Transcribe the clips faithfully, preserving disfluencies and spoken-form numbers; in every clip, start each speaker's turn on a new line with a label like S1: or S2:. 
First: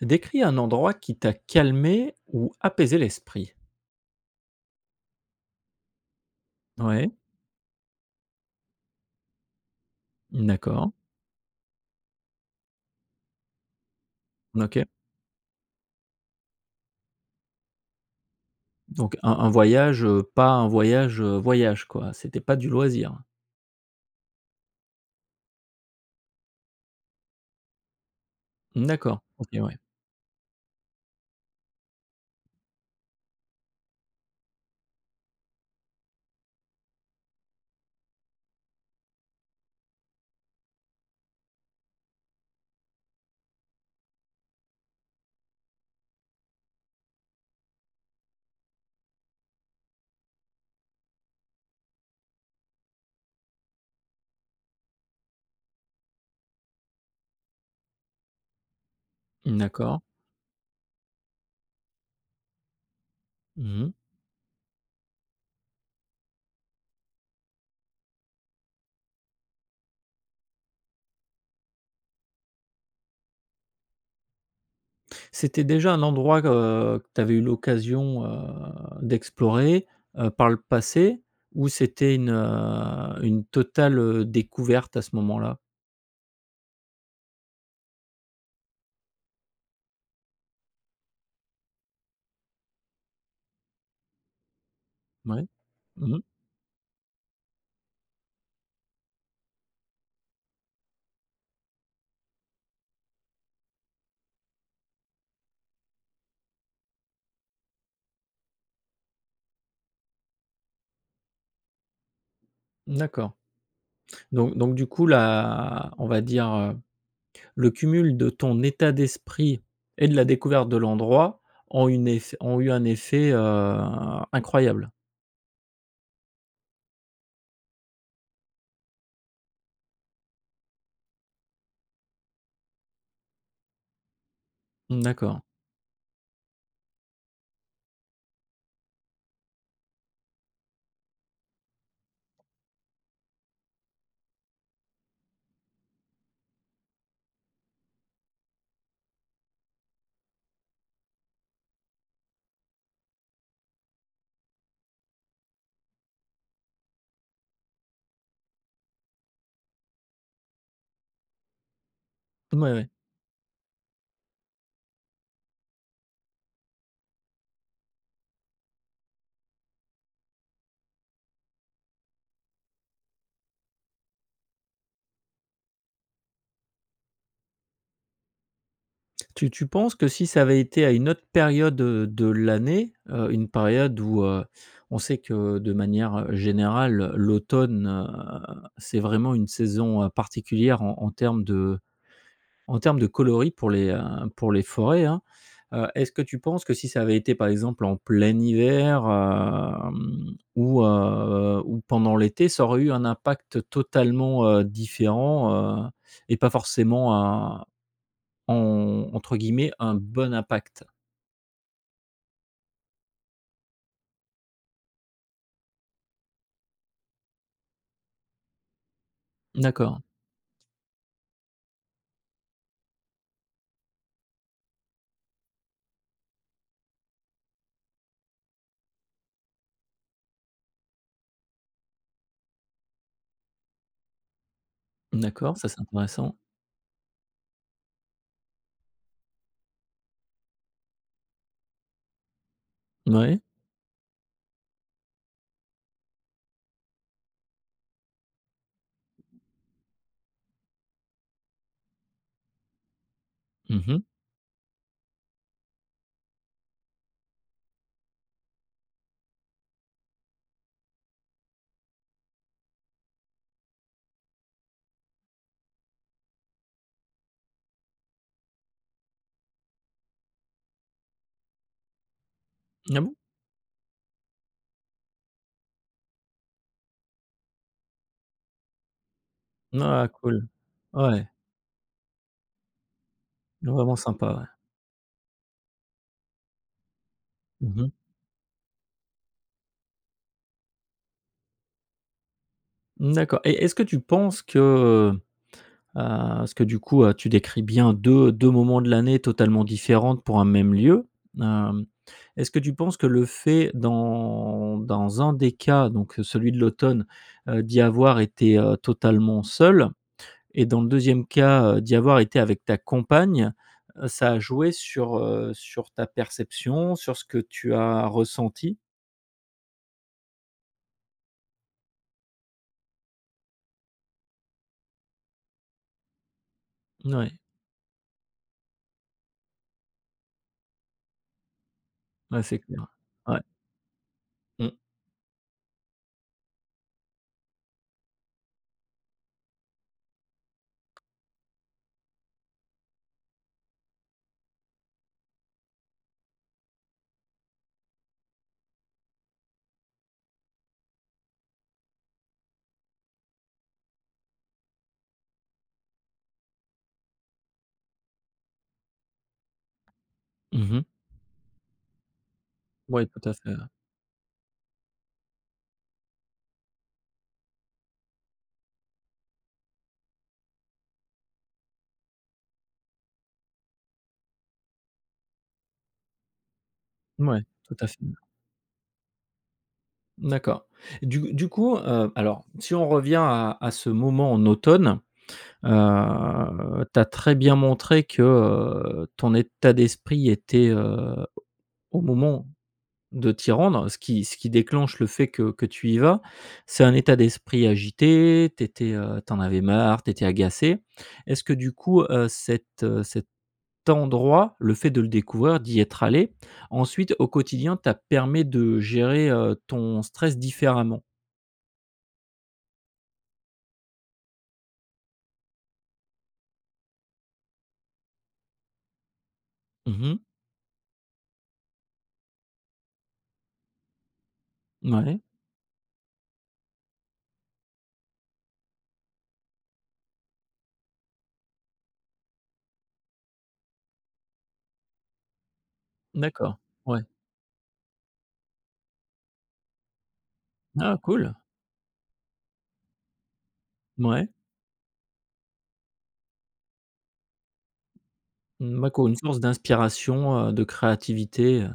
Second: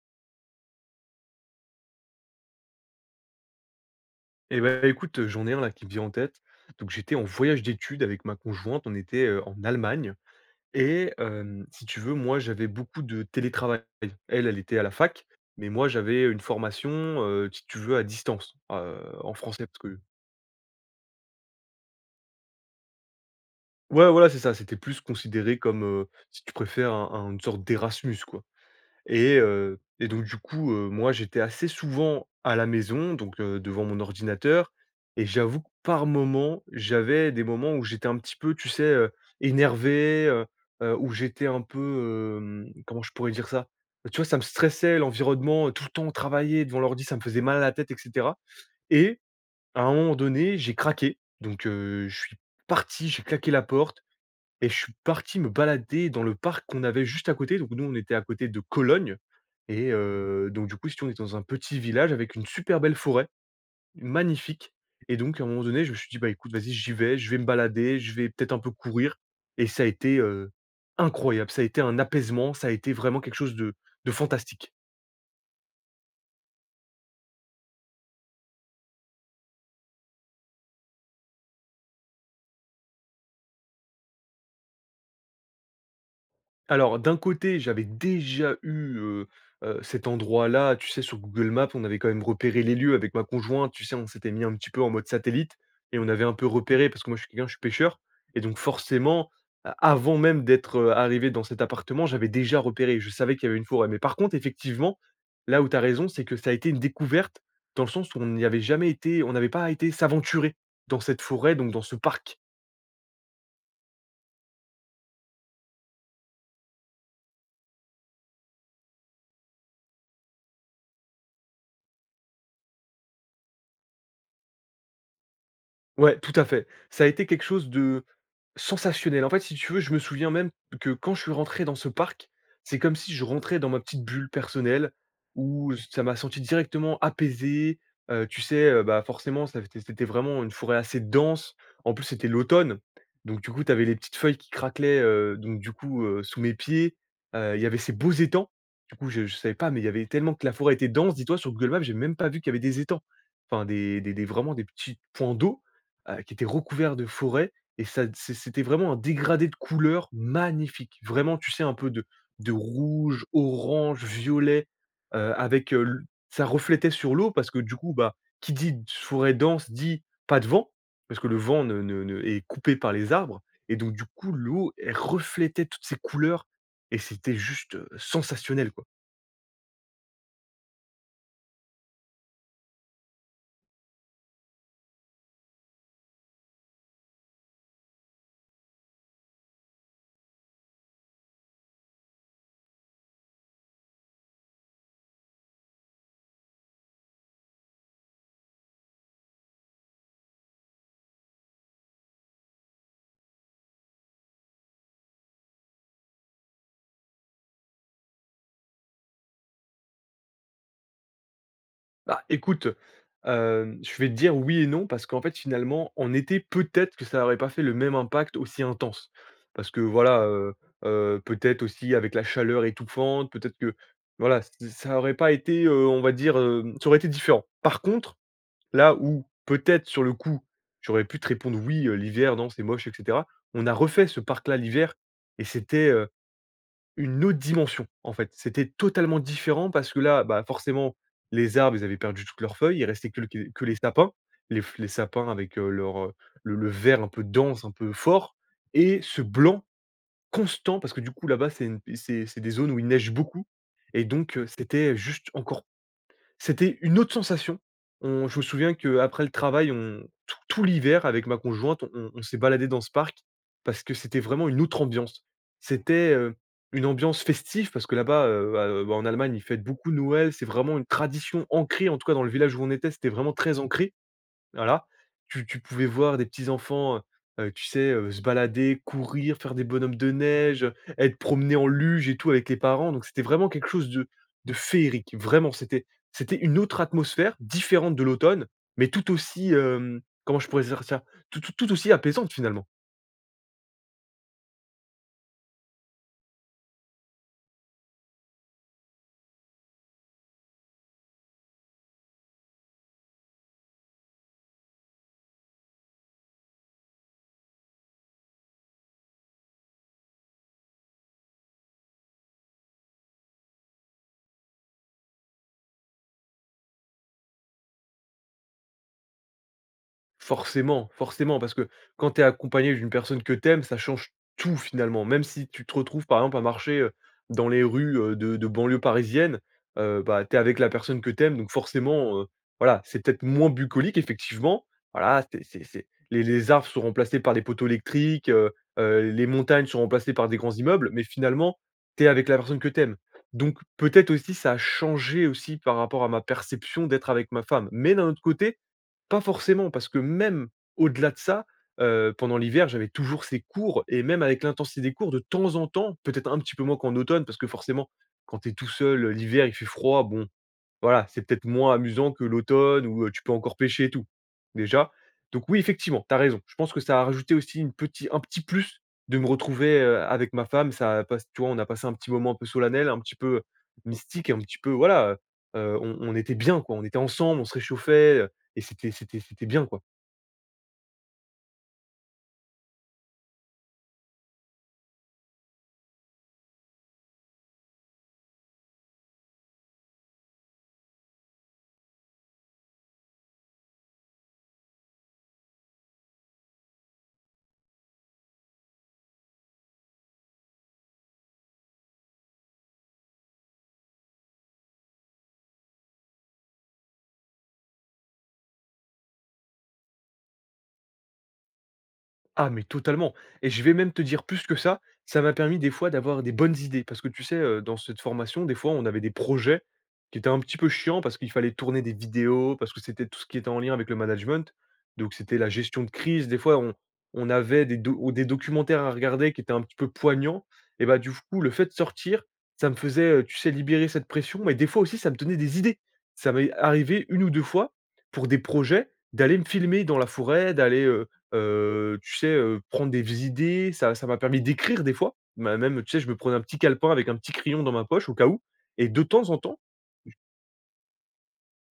S1: Décris un endroit qui t'a calmé ou apaisé l'esprit.
S2: Et bah, écoute, heu, j'en ai un là qui me vient en tête. Donc
S1: Ouais.
S2: j'étais en voyage d'études avec ma conjointe on était, heu, en Allemagne
S1: Mmh d'accord.
S2: et hem, si tu veux moi j'avais beaucoup de télétravail, elle elle était à
S1: OK.
S2: la fac, mais moi j'avais, heu, une formation heu si tu veux à distance a heu,
S1: Donc un
S2: en
S1: un
S2: français parce que
S1: voyage, heu, pas un voyage, heu, voyage quoi? C'était pas du loisir?
S2: Ouais voilà c'est ça c'était plus considéré comme, heu, si tu préfères un un une sorte d'Erasmus quoi.
S1: Mmh d'accord.
S2: Et
S1: OK Ouais.
S2: heu et donc du coup, heu, moi j'étais assez souvent à la maison donc, heu, devant mon ordinateur et j'avoue que par moment j'avais des moments où j'étais un petit peu tu sais, heu, énervé, heu, heu, où j'étais un peu, hem, comment je pourrais dire ça? Tu vois ça me stressait l'environnement, heu, tout le temps travailler devant l'ordi ça me faisait mal à la tête et cetera et à un moment donné j'ai craqué. Donc, heu, je suis parti, j'ai claqué la porte et je suis parti me balader dans le parc qu'on avait juste à côté. Donc nous on était à côté de Cologne
S1: Mmh
S2: et
S1: d'accord.
S2: heu, donc du coup, si tu veux on était dans un petit village avec une super belle forêt,
S1: Mmh.
S2: magnifique et donc à un moment donné je me suis dit: «Bah, écoute vas-y j'y vais je vais me balader je vais peut-être un peu courir» et ça a été, heu, incroyable. Ça a été un apaisement ça a été vraiment quelque chose de de fantastique.
S1: C'était déjà un endroit que, heu, que tu avais eu l'occasion, heu, d'explorer, heu, par le passé? Ou c'était une, heu, une totale, heu, découverte à ce moment-là?
S2: Alors d'un côté j'avais déjà eu, heu heu, cet endroit-là tu sais sur Google Maps, on avait quand même repéré les lieux avec ma conjointe. Tu sais on s'était mis un petit peu en mode
S1: Mouais,
S2: satellite et
S1: mmh
S2: on
S1: mh.
S2: avait un peu repéré parce que moi je suis quelqu'un je suis pêcheur. Et donc forcément a avant même d'être, heu, arrivé dans cet appartement j'avais déjà repéré. Je savais qu'il y avait une forêt. Mais par contre effectivement là où tu as raison c'est que ça a été une découverte dans le sens où on n'y avait jamais été on n'avait pas été s'aventurer dans cette forêt donc dans ce parc.
S1: Mmh, d'accord. Donc donc du coup la on va dire, heu, le cumul de ton état d'esprit et de la découverte de l'endroit ont une ef ont eu un effet, heu, incroyable?
S2: Ouais, tout à fait ça a été quelque chose de sensationnel. En fait, si tu veux je me souviens même que quand je suis rentré dans ce parc. C'est comme si je rentrais dans ma petite bulle personnelle
S1: Mmh, d'accord.
S2: où ç ça m'a senti directement apaisé, heu, tu sais, heu, bah, forcément ça v c c c'était vraiment une forêt assez dense. En plus c'était l'automne. Donc, du coup tu avais les petites feuilles qui craquelaient, heu, donc du coup, heu, sous mes pieds, heu, il y avait ces beaux étangs. Du coup je je savais pas mais il y avait tellement que la forêt était dense dis-toi sur Google Maps j'avais même pas vu qu'il y avait des étangs. Enfin des des des vraiment des petits points d'eau, heu, qui étaient recouverts de forêts et ça t c'é c'était vraiment un dégradé de couleurs magnifiques vraiment tu sais un peu de de
S1: Ouais, ouais.
S2: rouge, orange, violet, heu, avec, heu, l ça reflétait sur l'eau parce que du coup, bah, qui dit: «d forêt dense» dit: «pas de vent» parce que le vent ne ne ne est coupé par les arbres. Et donc du coup l'eau elle reflétait toutes ces couleurs et c'était juste, heu, sensationnel quoi.
S1: Tu tu penses que si ça avait été à une autre période, heu, de l'année, heu, une période où, heu, on sait que de manière, heu, générale, heu, l'automne, heu, c'est vraiment une saison, heu, particulière en en termes de en termes de coloris pour les, heu, pour les forêts, hein. Heu, est-ce que tu penses que si ça avait été par exemple en plein hiver, hem, ou, heu, ou pendant l'été ça aurait eu un impact totalement, heu, différent, heu, et pas forcément, un en entre guillemets un bon impact?
S2: Bah, écoute, heu. Hem, je vais te dire oui et non, parce qu'en fait, finalement, en été, peut-être que ça aurait pas fait le même impact aussi intense. Parce que,
S1: D'accord.
S2: voilà heu, heu, peut-être aussi avec la chaleur étouffante, peut-être que, voilà, ç ça aurait pas été, heu, on va dire, hem, ça aurait été différent. Par contre, là où peut-être, sur le coup, j'aurais pu te répondre: «Oui, heu, l'hiver, non, c'est moche» et cetera. On a refait ce parc là l'hiver et
S1: D'accord, ça, c'est
S2: c'était, heu,
S1: intéressant.
S2: une autre dimension. En fait, c'était totalement différent, parce que là, bah, forcément, les arbres, ils avaient perdu toutes leurs feuilles, il restait
S1: Mouais.
S2: quelque que les sapins. Les fl les sapins avec, heu, leur, heu, le le vert un peu dense, un peu fort. Et ce blanc constant, parce que, du coup, là-bas, c'est une, heu c'est c'est des zones où il neige beaucoup.
S1: Mmh mh.
S2: Et donc, heu, c'était heu juste encore, c'était une autre sensation. On je me souviens qu'après le travail, on, t tout l'hiver, avec ma conjointe, on on s'est baladés dans ce parc, parce que c'était vraiment une autre ambiance. C'était, heu, une ambiance festive, parce que là-bas, heu, à, heu, bah, en Allemagne, ils fêtent beaucoup Noël. C'est vraiment une tradition ancrée, en tout cas dans le village où on était,
S1: Ah
S2: c'était
S1: bon?
S2: vraiment très ancré. Voilà, tu tu pouvais voir des petits enfants, heu, heu, tu sais, heu, se balader, courir, faire des bonhommes
S1: Ah
S2: de
S1: cool.
S2: neige, heu, être
S1: Ouais.
S2: promenés en luge et tout avec les parents. Donc, c'était vraiment quelque chose
S1: Vraiment
S2: de
S1: sympa, ouais.
S2: de féerique. Vraiment, c'était c'était une autre atmosphère,
S1: Mmh mh.
S2: différente de l'automne, mais tout aussi, hem, comment je pourrais dire ça? T t tout aussi apaisante, finalement.
S1: Mmh, d'accord. Et est-ce que tu penses que, heu, heu, parce que, du coup, heu, tu décris bien de deux moments de l'année totalement différents pour un même lieu. Hem, est-ce que tu penses que le fait, dans dans un des cas, donc, heu, celui de l'automne, heu, d'y avoir été, heu, totalement seul, et dans le deuxième cas, heu, d'y avoir été avec ta compagne, heu, ça a joué sur, heu, sur ta perception, sur ce que tu as ressenti?
S2: Forcément, forcément, parce que, quand tu es accompagné d'une personne que tu aimes, ça change tout, finalement. Même si tu te retrouves, par exemple, à marcher, heu,
S1: Mouais.
S2: dans les rues, heu, de de banlieue parisienne. Heu, bah, tu es avec la personne que tu aimes. Donc, forcément, heu,
S1: Ouais, c'est
S2: voilà,
S1: clair,
S2: c'est peut-être
S1: ouais.
S2: moins bucolique, effectivement.
S1: Mmh.
S2: Voilà, c'est c'est c'est les les arbres sont remplacés par les poteaux électriques, heu, heu, les montagnes sont remplacées par des grands immeubles, mais finalement, tu es avec la personne que tu aimes. Donc, peut-être aussi, ça a changé aussi par rapport à ma perception d'être avec ma femme. Mais, d'un autre côté, pas forcément, parce que même au-delà de ça, heu, pendant l'hiver, j'avais toujours ces cours. Et même avec l'intensité des cours, de temps en temps, peut-être un petit peu moins qu'en automne, parce que, forcément, quand tu es tout seul, heu, l'hiver, il fait froid. Bon,
S1: Mmh mh.
S2: voilà. C'est peut-être moins amusant que l'automne, où,
S1: Ouais,
S2: heu,
S1: tout
S2: tu peux
S1: à fait,
S2: encore
S1: heu.
S2: pêcher et tout, déjà. Donc oui, effectivement, tu as raison. Je pense que ça a rajouté aussi une petit, un petit plus de me retrouver, heu, avec ma femme, ça passe tu vois, on a passé un petit moment un peu solennel, un petit peu, heu, mystique et un petit peu, voilà, heu, heu, on on était bien quoi. On était ensemble,
S1: Mouais.
S2: on se
S1: Tout à fait
S2: réchauffait, heu et c'était c'était c'était bien, quoi.
S1: Mmh, d'accord. Du du coup, heu, alors si on revient à, à ce moment en automne. Heu, tu as très bien montré que, heu, ton état d'esprit était, heu, au moment de t'y rendre. Ce qui ce qui déclenche le fait que que tu y vas, c'est un état d'esprit agité. Tu étais, heu, tu en avais marre, tu étais agacé. Est-ce que, du coup, heu, cet, heu, cet endroit, le fait de le découvrir, d'y être allé, ensuite, au quotidien, t'a permet de gérer, heu, ton stress différemment?
S2: Ah mais totalement et je vais même te dire plus que ça, ça m'a permis, des fois, d'avoir des bonnes idées. Parce que tu sais, heu, dans cette formation, des fois, on avait des projets
S1: Mmh
S2: qui
S1: mh.
S2: étaient un petit peu chiants, parce qu'il fallait tourner des vidéos parce que c'était tout ce qui était en lien avec le management. Donc,
S1: Mouais.
S2: c'était la gestion de crise. Des fois, on on avait des do ou des documentaires à regarder qui étaient un petit peu poignants. Et bah, du f coup, le fait de sortir, ça me faisait, heu, tu sais, libérer cette pression. Mais des fois aussi, ça me donnait des idées. Ça m'est
S1: D'accord. Ouais.
S2: arrivé une ou deux fois, pour des projets, d'aller me filmer dans la forêt, d'aller,
S1: Ah
S2: heu,
S1: cool!
S2: heu, tu sais, heu, prendre des v idées. Ça, ça m'a
S1: Mouais.
S2: permis d'écrire des fois. Ma même, tu sais, je me prenais un petit calepin avec un petit crayon dans ma poche, au cas où
S1: Mmh,
S2: et
S1: bah,
S2: de
S1: co une
S2: temps en
S1: source
S2: temps
S1: d'inspiration, heu, de créativité, heu.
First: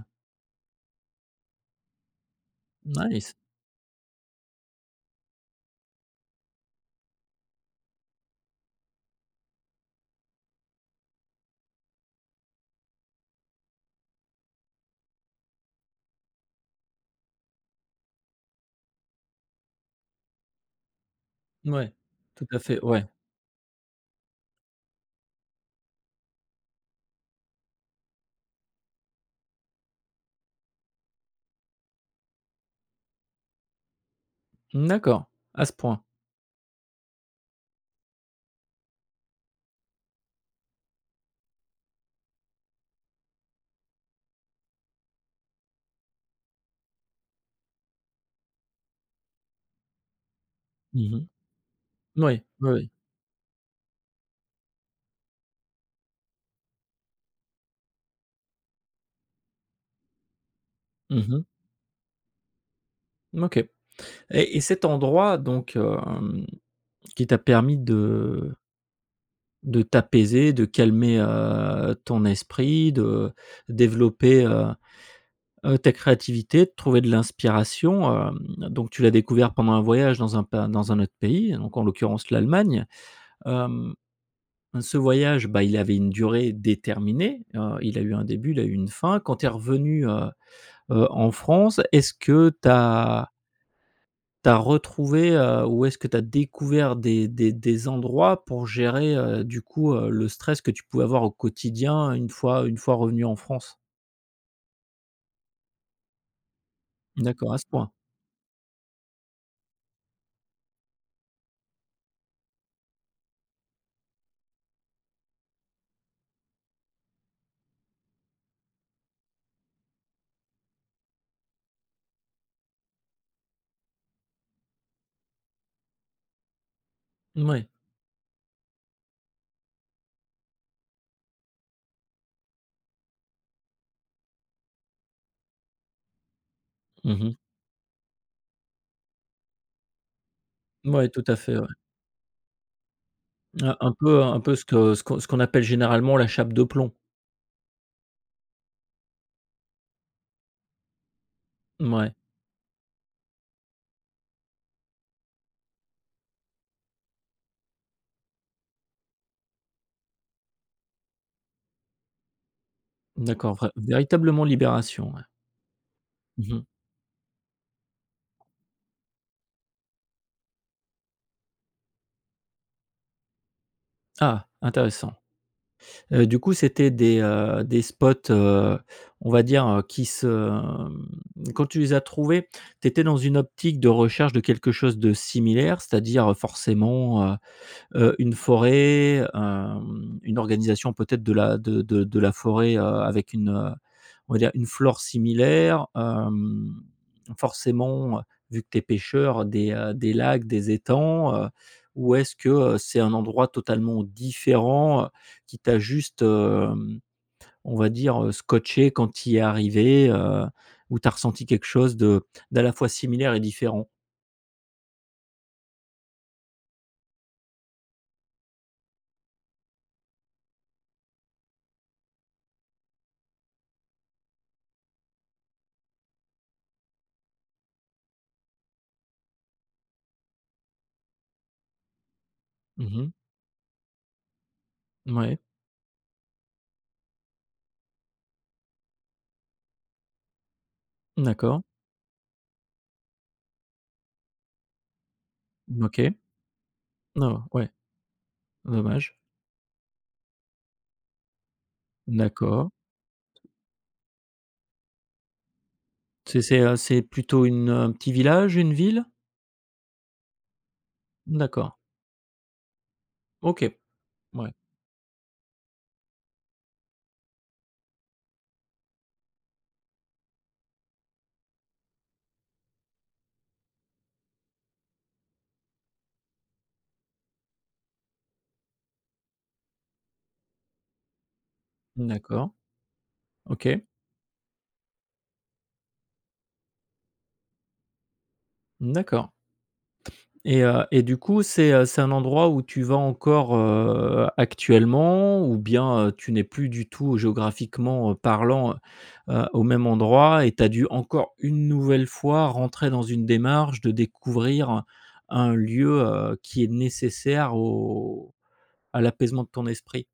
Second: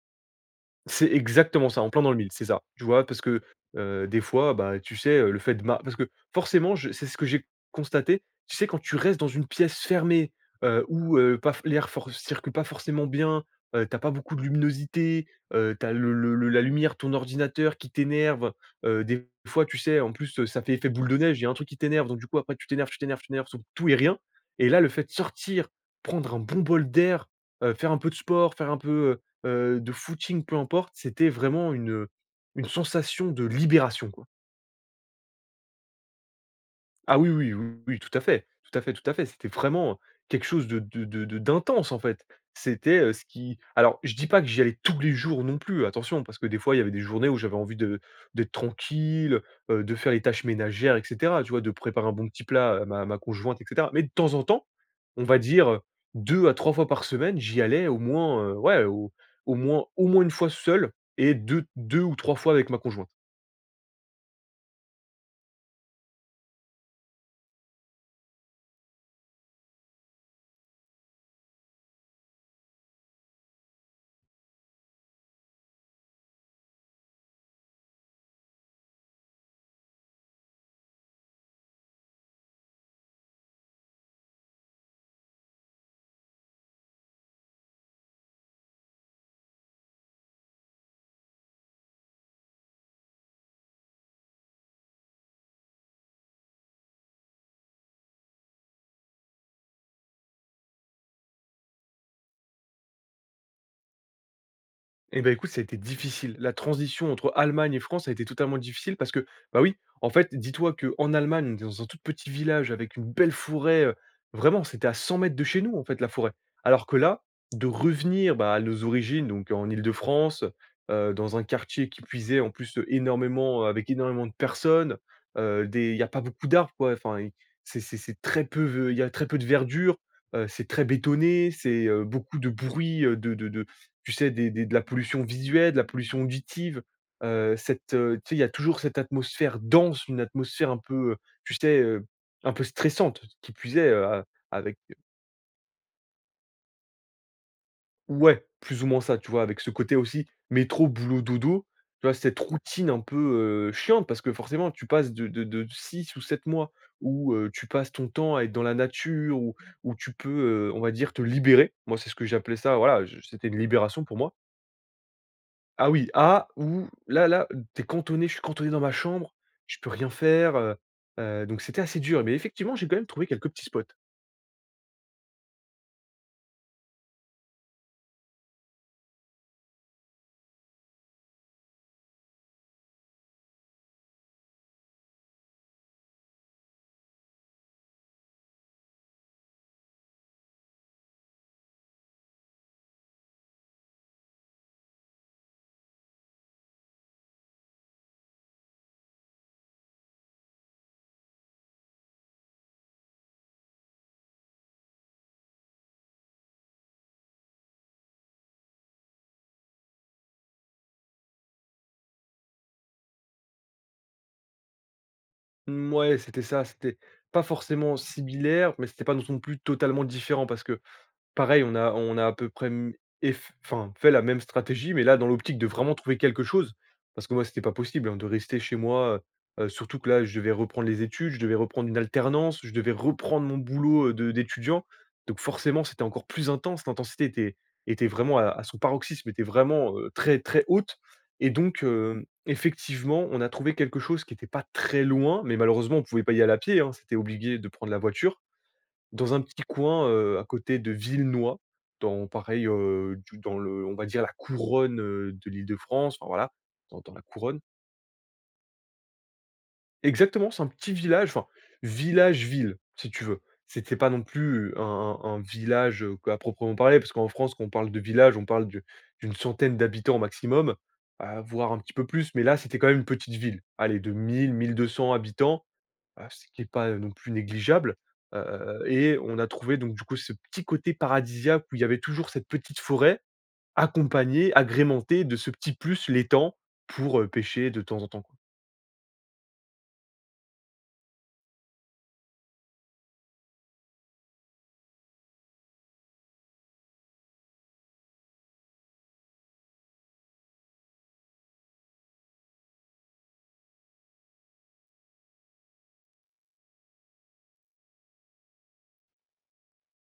S2: C'est exactement ça, en plein dans le mille, c'est ça. Tu vois, parce
S1: Nice.
S2: que, heu, des fois, bah, tu sais, heu, le fait de ma parce que forcément, je c'est ce que j'ai constaté, tu sais quand tu restes dans une pièce fermée, heu, ou, heu, paf l'air for circule pas forcément bien, heu, tu as pas beaucoup de luminosité, heu, tu as le le le la lumière de ton ordinateur qui t'énerve, heu. Des fois, tu sais en plus, heu, ça fait effet boule de neige, il y a un truc qui
S1: Ouais.
S2: t'énerve, donc du coup
S1: Tout
S2: après,
S1: à
S2: tu
S1: fait,
S2: t'énerves tu
S1: ouais.
S2: t'énerves tu t'énerves sur tout et rien. Et là, le fait de sortir, prendre un bon bol d'air, heu, faire un peu de sport, faire un peu heu heu de footing, peu importe, c'était vraiment une, heu, une sensation de libération, quoi.
S1: Mmh, d'accord. À ce point.
S2: Ah oui oui oui oui, tout à fait, tout à fait, tout à fait. C'était vraiment quelque chose de de de de d'intense, en fait. C'était, heu, ce qui, alors, je dis pas que j'y allais tous les jours non plus. Attention, parce que des fois, il y avait des journées où j'avais envie de d'être tranquille, heu heu, de faire les tâches ménagères, et
S1: Mmh mh.
S2: cetera, tu vois de préparer un bon
S1: Moui,
S2: petit
S1: oui,
S2: plat à
S1: oui.
S2: ma ma conjointe et cetera. Mais de temps en temps, on va dire, heu, deux à trois fois par semaine, j'y allais au moins, heu, ouais, au au moins au moins une fois seul
S1: Mmh
S2: et
S1: mh.
S2: de deux ou trois fois avec ma conjointe.
S1: Mmh, OK. Et et cet endroit, donc, hem, qui t'a permis de de t'apaiser, de calmer, heu, ton esprit, de développer heu, heu, ta créativité de trouver de l'inspiration, hem, donc tu l'as découvert pendant un voyage dans un pas dans un autre pays, hein, donc en l'occurrence l'Allemagne. Hem, heu ce voyage, bah, il avait une durée déterminée. Heu, il a eu un début il a eu une fin quand tu es revenu heu, heu, en France est-ce que tu as tu as retrouvé, heu, ou est-ce que tu as découvert des des des endroits pour gérer, heu, du coup, heu, le stress que tu pouvais avoir au quotidien une fois une fois revenu en France?
S2: Et bah, écoute, ça a été difficile. La transition entre
S1: D'accord, à ce
S2: Allemagne et
S1: point?
S2: France a été totalement difficile. Parce que, bah, oui, en fait, dis-toi qu'en Allemagne, on est dans un tout petit village avec une belle forêt. Heu, vraiment, c'était à cent mètres de chez nous, en fait, la forêt. Alors que là, de revenir, bah, à nos origines, donc, heu, en Île-de-France, heu, heu, dans un quartier qui plus est en plus, heu, énormément avec énormément de personnes, heu, des il y a pas beaucoup d'arbres quoi. Enfin et,
S1: Mouais.
S2: c'est c'est c'est très peu ve, il y a très peu de verdure. Heu c'est très bétonné, c'est heu, beaucoup de bruit, heu, de de de, tu sais des des de la pollution visuelle de la pollution auditive.
S1: Mmh mh.
S2: Heu, cette, heu, tu sais, il y a toujours cette atmosphère dense, une atmosphère un
S1: Mouais,
S2: peu, heu,
S1: tout à
S2: tu
S1: fait, ouais.
S2: sais heu, un peu stressante qui
S1: Heu,
S2: plus est,
S1: un
S2: heu,
S1: peu,
S2: a
S1: hein, un peu ce
S2: avec, heu
S1: que ce qu ce qu'on appelle généralement la chape de plomb?
S2: Ouais, plus ou moins ça, tu vois, avec ce côté aussi métro, boulot, dodo. Tu vois,
S1: Mouais.
S2: cette routine un peu, heu, chiante. Parce que forcément tu passes de de de six ou sept mois où, heu, tu passes ton temps à être dans la nature, où où tu peux, heu, on va dire te libérer. Moi, c'est ce que j'ai appelé ça voilà, heu, je c'était
S1: D'accord
S2: une
S1: vrai,
S2: libération pour moi.
S1: véritablement libération ouais.
S2: Ah oui, à
S1: Mmh mh.
S2: où là là, tu es cantonné je suis cantonné dans ma chambre, je peux rien faire, heu. Heu, donc c'était assez dur. Mais effectivement, j'ai quand même trouvé quelques petits spots.
S1: Ah, intéressant. Heu, du coup c'était des, heu, des spots, heu, on va dire, heu, qui se mmh, quand tu les as trouvés, tu étais dans une optique de recherche de quelque chose de similaire? C'est-à-dire, heu, forcément, heu, heu ,une forêt, hem, une organisation peut-être de la de de de la forêt, heu, avec une, heu, on va dire une flore similaire. Hem, forcément, heu, vu que tu es pêcheur des, heu, des lacs, des étangs, heu, ou est-ce que, heu, c'est un endroit totalement différent, heu, qui t'a juste, hem, on va dire, heu, scotché quand tu y es arrivé, heu, où tu as ressenti quelque chose de de à la fois similaire et différent?
S2: Mouais, c'était ça, c'était pas forcément similaire, mais c'était pas non son plus totalement différent parce que, pareil, on a on a à peu près m ef enfin, fait la même stratégie. Mais là, dans l'optique de vraiment trouver quelque chose. Parce que moi, c'était pas possible, hein, de rester chez moi heu. Heu, surtout que là, je devais reprendre les études, je devais reprendre une alternance, je devais
S1: Mmh mh.
S2: reprendre mon boulot, heu, de d'étudiant.
S1: Mouais.
S2: Donc forcément, c'était encore plus intense. L'intensité était était vraiment à à son paroxysme, était vraiment, heu, très, très haute. Et
S1: D'accord.
S2: donc, hem, effectivement, on a trouvé quelque chose qui était pas très loin. Mais malheureusement,
S1: OK.
S2: on pouvait pas y aller à pied, hein. C'était
S1: Oh,
S2: obligué de
S1: ouais.
S2: prendre la voiture.
S1: Dommage.
S2: Dans un petit coin, heu, à côté de Villenoy,
S1: Mmh
S2: dans pareil,
S1: d'accord.
S2: heu, du dans le, on va dire la couronne, heu, de l'Île-de-France, enfin,
S1: C'est
S2: voilà,
S1: c'est à
S2: dans
S1: c'est
S2: dans la
S1: plutôt
S2: couronne.
S1: une heu, un petit village, une ville?
S2: Exactement c'est un petit village enfin,
S1: D'accord.
S2: village ville, si tu veux.
S1: OK.
S2: C'est c'est pas non
S1: Mouais.
S2: plus un un un village, heu, p à proprement parler, parce qu'en France, quand on parle de village, on parle d'u d'une centaine d'habitants au maximum, heu, voir un petit peu plus. Mais là, c'était quand même une petite ville, aller de mille-mille deux cent habitants. Heu, ce qui est pas, heu, non plus négligeable. Heu, et on a trouvé donc du coup ce petit côté paradisiaque où il y avait
S1: Mmh,
S2: toujours cette
S1: d'accord.
S2: petite forêt,
S1: OK.
S2: accompagnée, agrémentée de ce petit plus, l'étang pour, heu, pêcher de temps en temps.
S1: Mmh, d'accord. Et, heu, et du coup, c'est, heu, c'est un endroit où tu vas encore, heu, actuellement? Ou bien, heu, tu n'es plus du tout géographiquement, heu, parlant heu, heu, au même endroit et tu as dû encore une nouvelle fois rentrer dans une démarche de découvrir un un lieu, heu, qui est nécessaire au à l'apaisement de ton esprit?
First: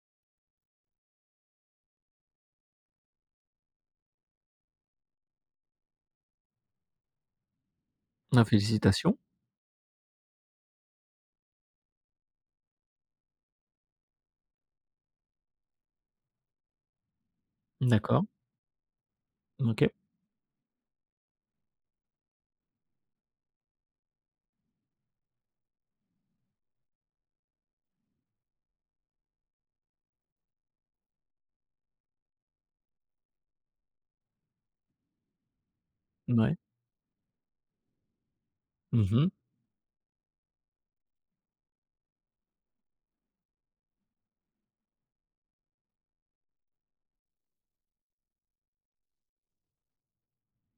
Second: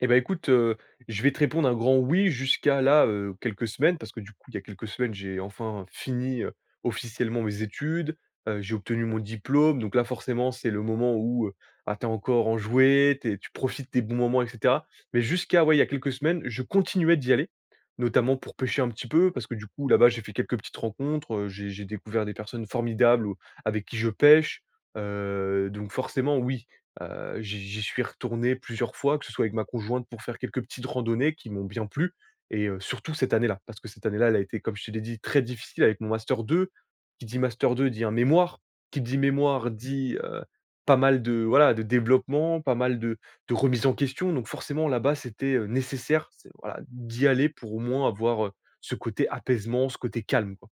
S2: Et bah, écoute, heu, je vais te répondre un grand oui jusqu'à là, heu, quelques semaines. Parce que du coup, il y a quelques semaines, j'ai enfin, fini, heu, officiellement mes études.
S1: Ah,
S2: Heu, j'ai obtenu
S1: félicitations.
S2: mon diplôme. Donc là, forcément, c'est le moment où, heu, bah, tu es encore enjoué, tu es tu profites des bons moments et cetera. Mais jusqu'à, ouais, il y a quelques semaines, je continuais d'y aller.
S1: D'accord.
S2: Notamment pour pêcher, un petit peu parce que du coup,
S1: OK.
S2: là-bas, j'ai fait quelques petites rencontres. Heu, j'ai j'ai découvert des personnes formidables ou, avec qui je pêche. Heu, donc forcément oui, heu, j'y j'y suis retourné plusieurs fois, que ce soit avec ma conjointe pour faire quelques petites randonnées, qui m'ont bien plu et heu, surtout cette année-là, parce que cette année-là, elle a été comme je te l'ai dit très difficile avec mon Master
S1: Mouais.
S2: 2. Qui dit Master 2 dit un mémoire. Qui
S1: Mmh
S2: dit
S1: mh.
S2: mémoire dit, heu, pas mal de voilà, de développement, pas mal de de remise en question. Donc, forcément, là-bas, c'était, heu, nécessaire, c'est, voilà, d'y aller pour au moins avoir, heu, ce côté apaisement, ce côté calme quoi.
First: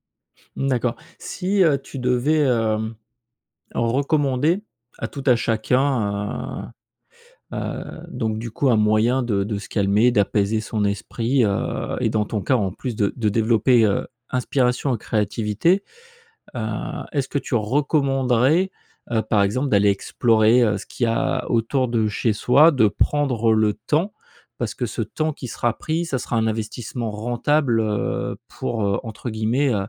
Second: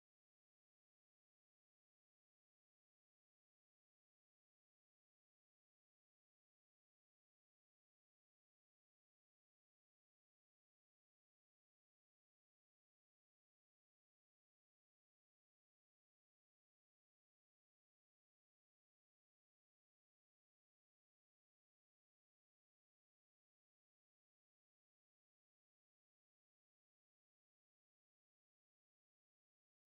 S1: Mmh, d'accord. Si, heu, tu devais, hem, recommander à tout à chacun, heu, heu, donc, du coup, un moyen de de se calmer, d'apaiser son esprit, heu et dans ton cas, en plus, de de développer, heu, inspiration et créativité. Heu, est-ce que tu recommanderais, heu, par exemple d'aller explorer, heu, ce qu'il y a autour de chez soi, de prendre le temps parce que ce temps qui sera pris, ça sera un investissement rentable, heu, pour, heu, entre guillemets, heu,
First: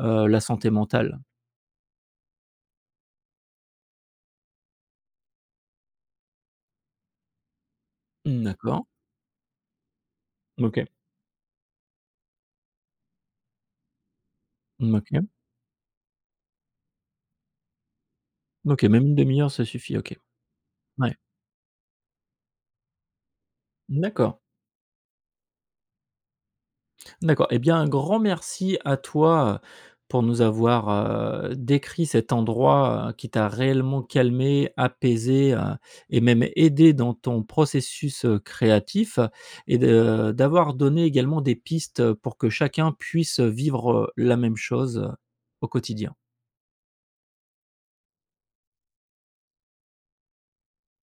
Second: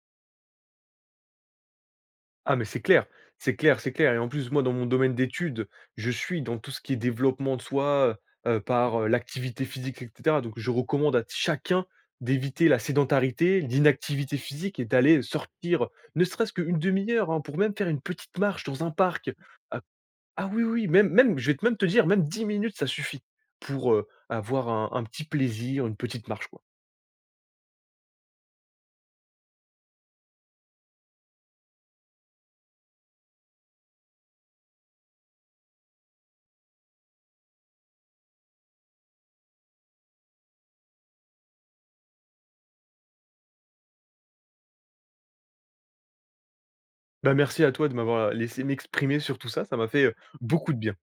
S1: heu, «la santé mentale»?
S2: Ah, mais c'est clair. C'est clair, c'est clair. Et en plus, moi, dans mon domaine d'étude, je suis dans tout ce qui est développement de soi,
S1: Mmh,
S2: heu, heu,
S1: d'accord.
S2: par, heu, l'activité physique, et cetera. Donc je
S1: OK.
S2: recommande à t chacun d'éviter la sédentarité, l'inactivité physique et
S1: Mmh
S2: d'aller, heu,
S1: OK.
S2: sortir, heu, ne serait-ce qu'une demi-heure, hein. Pour même faire une petite marche
S1: OK,
S2: dans un
S1: même une
S2: parc. Heu.
S1: demi-heure, ça suffit, OK.
S2: Ah oui, oui, même
S1: Ouais.
S2: même je vais te même te dire même dix minutes ça suffit. Pour, heu,
S1: D'accord.
S2: avoir un un petit plaisir, une petite marche quoi.
S1: D'accord. Et bien, un grand merci à toi, heu, pour nous avoir, heu, décrit cet endroit, heu, qui t'a réellement calmé, apaisé, heu, et même aidé dans ton processus, heu, créatif, heu. Et de d'avoir donné également des pistes, heu, pour que chacun puisse, heu, vivre, heu, la même chose, heu, au quotidien.
S2: Bah, merci à toi de m'avoir, heu, laissé m'exprimer sur tout ça, ça m'a fait, heu, beaucoup de bien.